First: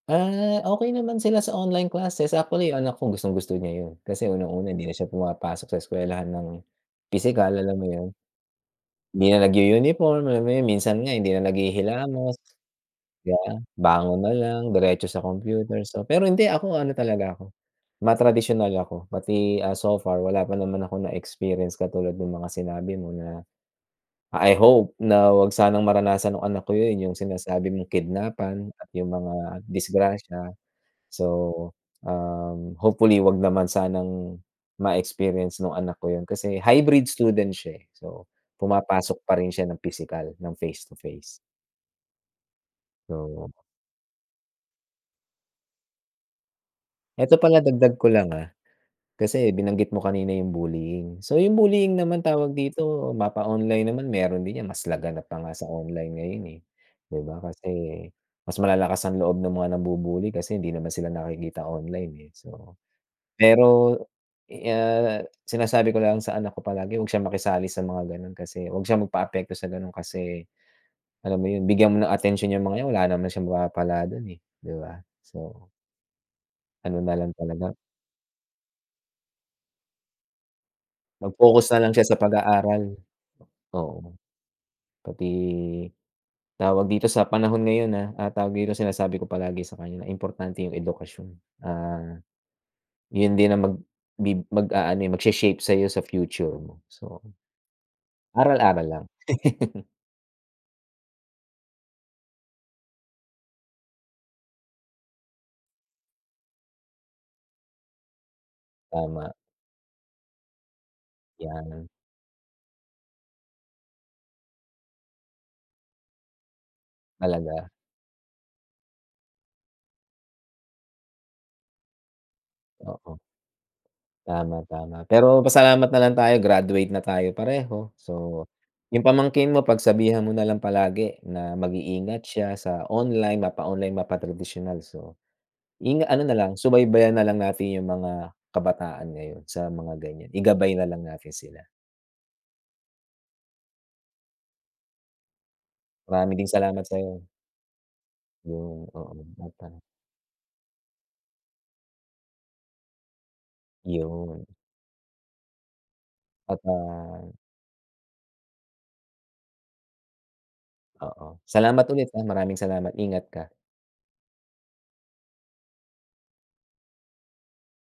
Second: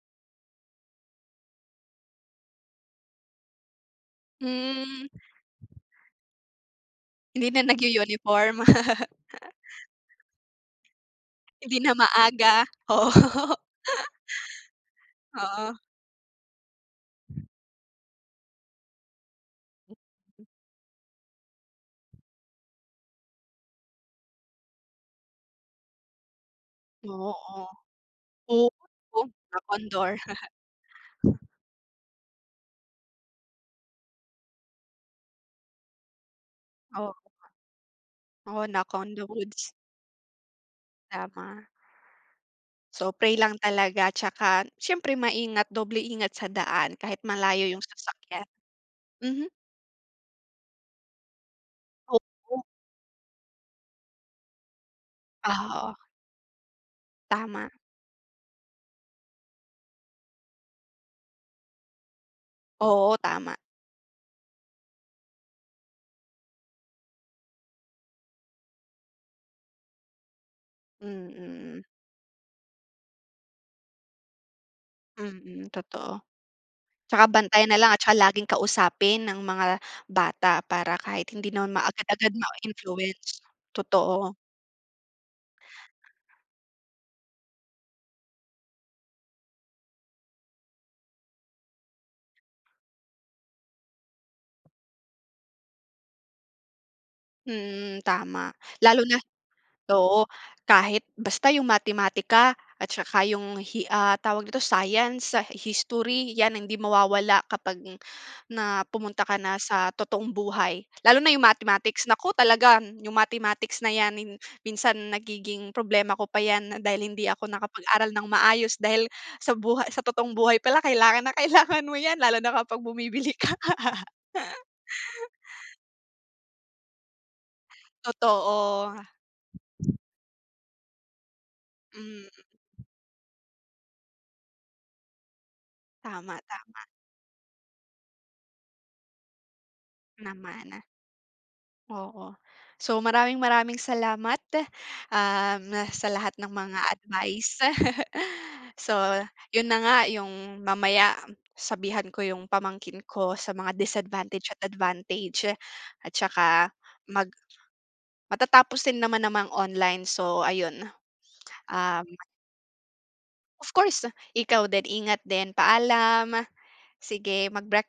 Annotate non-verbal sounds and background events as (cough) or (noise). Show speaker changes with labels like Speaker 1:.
Speaker 1: Ah, okey naman sila sa online classes, actually yung anak ko gustong-gusto niya yun. Kasi unang-una, hindi na siya
Speaker 2: Hmm.
Speaker 1: pumapasok sa eskuwelahan ng
Speaker 2: Hindi
Speaker 1: pisikal,
Speaker 2: na
Speaker 1: alam mo yun.
Speaker 2: nag-u-uniform?
Speaker 1: Hindi na
Speaker 2: (laughs)
Speaker 1: nag-u-uniform, alam mo yun. Minsan nga hindi na
Speaker 2: Hindi na
Speaker 1: naghihilamos,
Speaker 2: maaga, oo.
Speaker 1: di ba?
Speaker 2: (laughs)
Speaker 1: Bangon na lang, diretso sa
Speaker 2: Oo.
Speaker 1: computer. So, pero hindi ako ano talaga ako, matradisyonal ako. Pati, ah, so far wala pa naman akong na-experience katulad nung mga sinabi mo na I hope na huwag sanang maranasan nung anak ko yun, yung
Speaker 2: Oo.
Speaker 1: sinasabi mong kidnapan at yung
Speaker 2: Oo.
Speaker 1: mga
Speaker 2: Knock on door. (laughs)
Speaker 1: disgrasya. So, um, hopefully huwag naman sanang ma-experience nung anak ko yun. Kasi hybrid
Speaker 2: Oo nga.
Speaker 1: student siya, eh. So,
Speaker 2: Oo, knock on
Speaker 1: pumapasok
Speaker 2: the
Speaker 1: pa rin
Speaker 2: woods.
Speaker 1: siya ng pisikal, ng face to face.
Speaker 2: Tama. So, pray
Speaker 1: So
Speaker 2: lang talaga tsaka siyempre maingat, doble ingat sa daan kahit
Speaker 1: 'Eto pala
Speaker 2: malayo yung
Speaker 1: dagdag ko lang,
Speaker 2: sasakyan.
Speaker 1: ah,
Speaker 2: Mhm.
Speaker 1: kasi binanggit mo kanina yung bullying. So, yung bullying naman tawag
Speaker 2: Oo.
Speaker 1: dito, mapa-online naman meron din 'yan, mas laganap pa nga sa
Speaker 2: Ah, oo.
Speaker 1: online ngayon, eh, 'di ba. Kasi
Speaker 2: Tama.
Speaker 1: mas malalakas ang loob ng mga nambu-bully kasi hindi naman sila nakikita online, eh. So
Speaker 2: Oo, tama.
Speaker 1: pero, ah, sinasabi ko lang sa anak ko palagi huwag siyang makisali sa mga gano'n kasi huwag siya magpa-apekto sa gano'n kasi,
Speaker 2: Hmm,
Speaker 1: alam mo yun,
Speaker 2: mm, mm.
Speaker 1: bigyan mo ng atensyon 'yang mga 'yan wala naman siyang mapapala dun, eh, 'di ba.
Speaker 2: Mm,
Speaker 1: So
Speaker 2: totoo.
Speaker 1: ano na
Speaker 2: Tsaka
Speaker 1: lang
Speaker 2: bantayan
Speaker 1: talaga
Speaker 2: na lang at saka laging kausapin ng mga bata para kahit hindi
Speaker 1: Mag-focus
Speaker 2: naman
Speaker 1: na lang siya sa
Speaker 2: maagad-agad
Speaker 1: pag-aaral,
Speaker 2: ma-influence,
Speaker 1: oo.
Speaker 2: totoo.
Speaker 1: Pati tawag dito sa panahon ngayon, ah, ah, tawag dito, sinasabi ko palagi sa kanya na importante yung edukasyon. Ah, yun din ang magbi mag-aano, eh, magshe-shape sa'yo sa future mo. So,
Speaker 2: Mm, tama.
Speaker 1: aral-aral
Speaker 2: Lalo
Speaker 1: lang.
Speaker 2: na
Speaker 1: (laughs)
Speaker 2: oo. Kahit basta yung matematika at saka yung hi ah, tawag nito, science, history, 'yan ang hindi mawawala kapag na pumunta
Speaker 1: Tama.
Speaker 2: ka na sa totoong buhay. Lalo na yung
Speaker 1: 'Yan.
Speaker 2: mathematics, naku, talaga yung mathematics na 'yan minsan nagiging problema ko pa 'yan dahil hindi ako
Speaker 1: Talaga?
Speaker 2: nakapag-aral nang maayos. Dahil sa buhay sa totoong buhay pala kailangan na kailangan mo 'yan lalo na kapag
Speaker 1: Oo.
Speaker 2: bumibili ka.
Speaker 1: Tama,
Speaker 2: (laughs)
Speaker 1: tama. Pero pasalamat na lang tayo graduate na tayo pareho. So,
Speaker 2: Totoo.
Speaker 1: yung pamangkin mo pagsabihan mo na lang palagi na mag-iingat
Speaker 2: Mm.
Speaker 1: siya sa online, mapa-online, mapa-tradisyonal. So, inga ano na
Speaker 2: Tama,
Speaker 1: lang,
Speaker 2: tama.
Speaker 1: subaybayan na lang natin yung mga kabataan ngayon sa mga ganyan, igabay
Speaker 2: Namana.
Speaker 1: na lang natin sila.
Speaker 2: Oo. So, maraming-maraming salamat, um, sa lahat
Speaker 1: Marami ding
Speaker 2: ng mga
Speaker 1: salamat sa'yo.
Speaker 2: advice. (laughs)
Speaker 1: Yun,
Speaker 2: So,
Speaker 1: oo. At,
Speaker 2: yun na
Speaker 1: ah
Speaker 2: nga yung mamaya sabihan ko yung pamangkin ko sa mga
Speaker 1: Yun.
Speaker 2: disadvantage at advantage. At
Speaker 1: At,
Speaker 2: saka mag
Speaker 1: ah
Speaker 2: matatapos din naman naman ang online. So, ayun.
Speaker 1: Oo. Salamat
Speaker 2: Um
Speaker 1: ulit, ah, maraming salamat. Ingat ka.
Speaker 2: Of course. Ikaw din, ingat din. Paalam! Sige, magbreak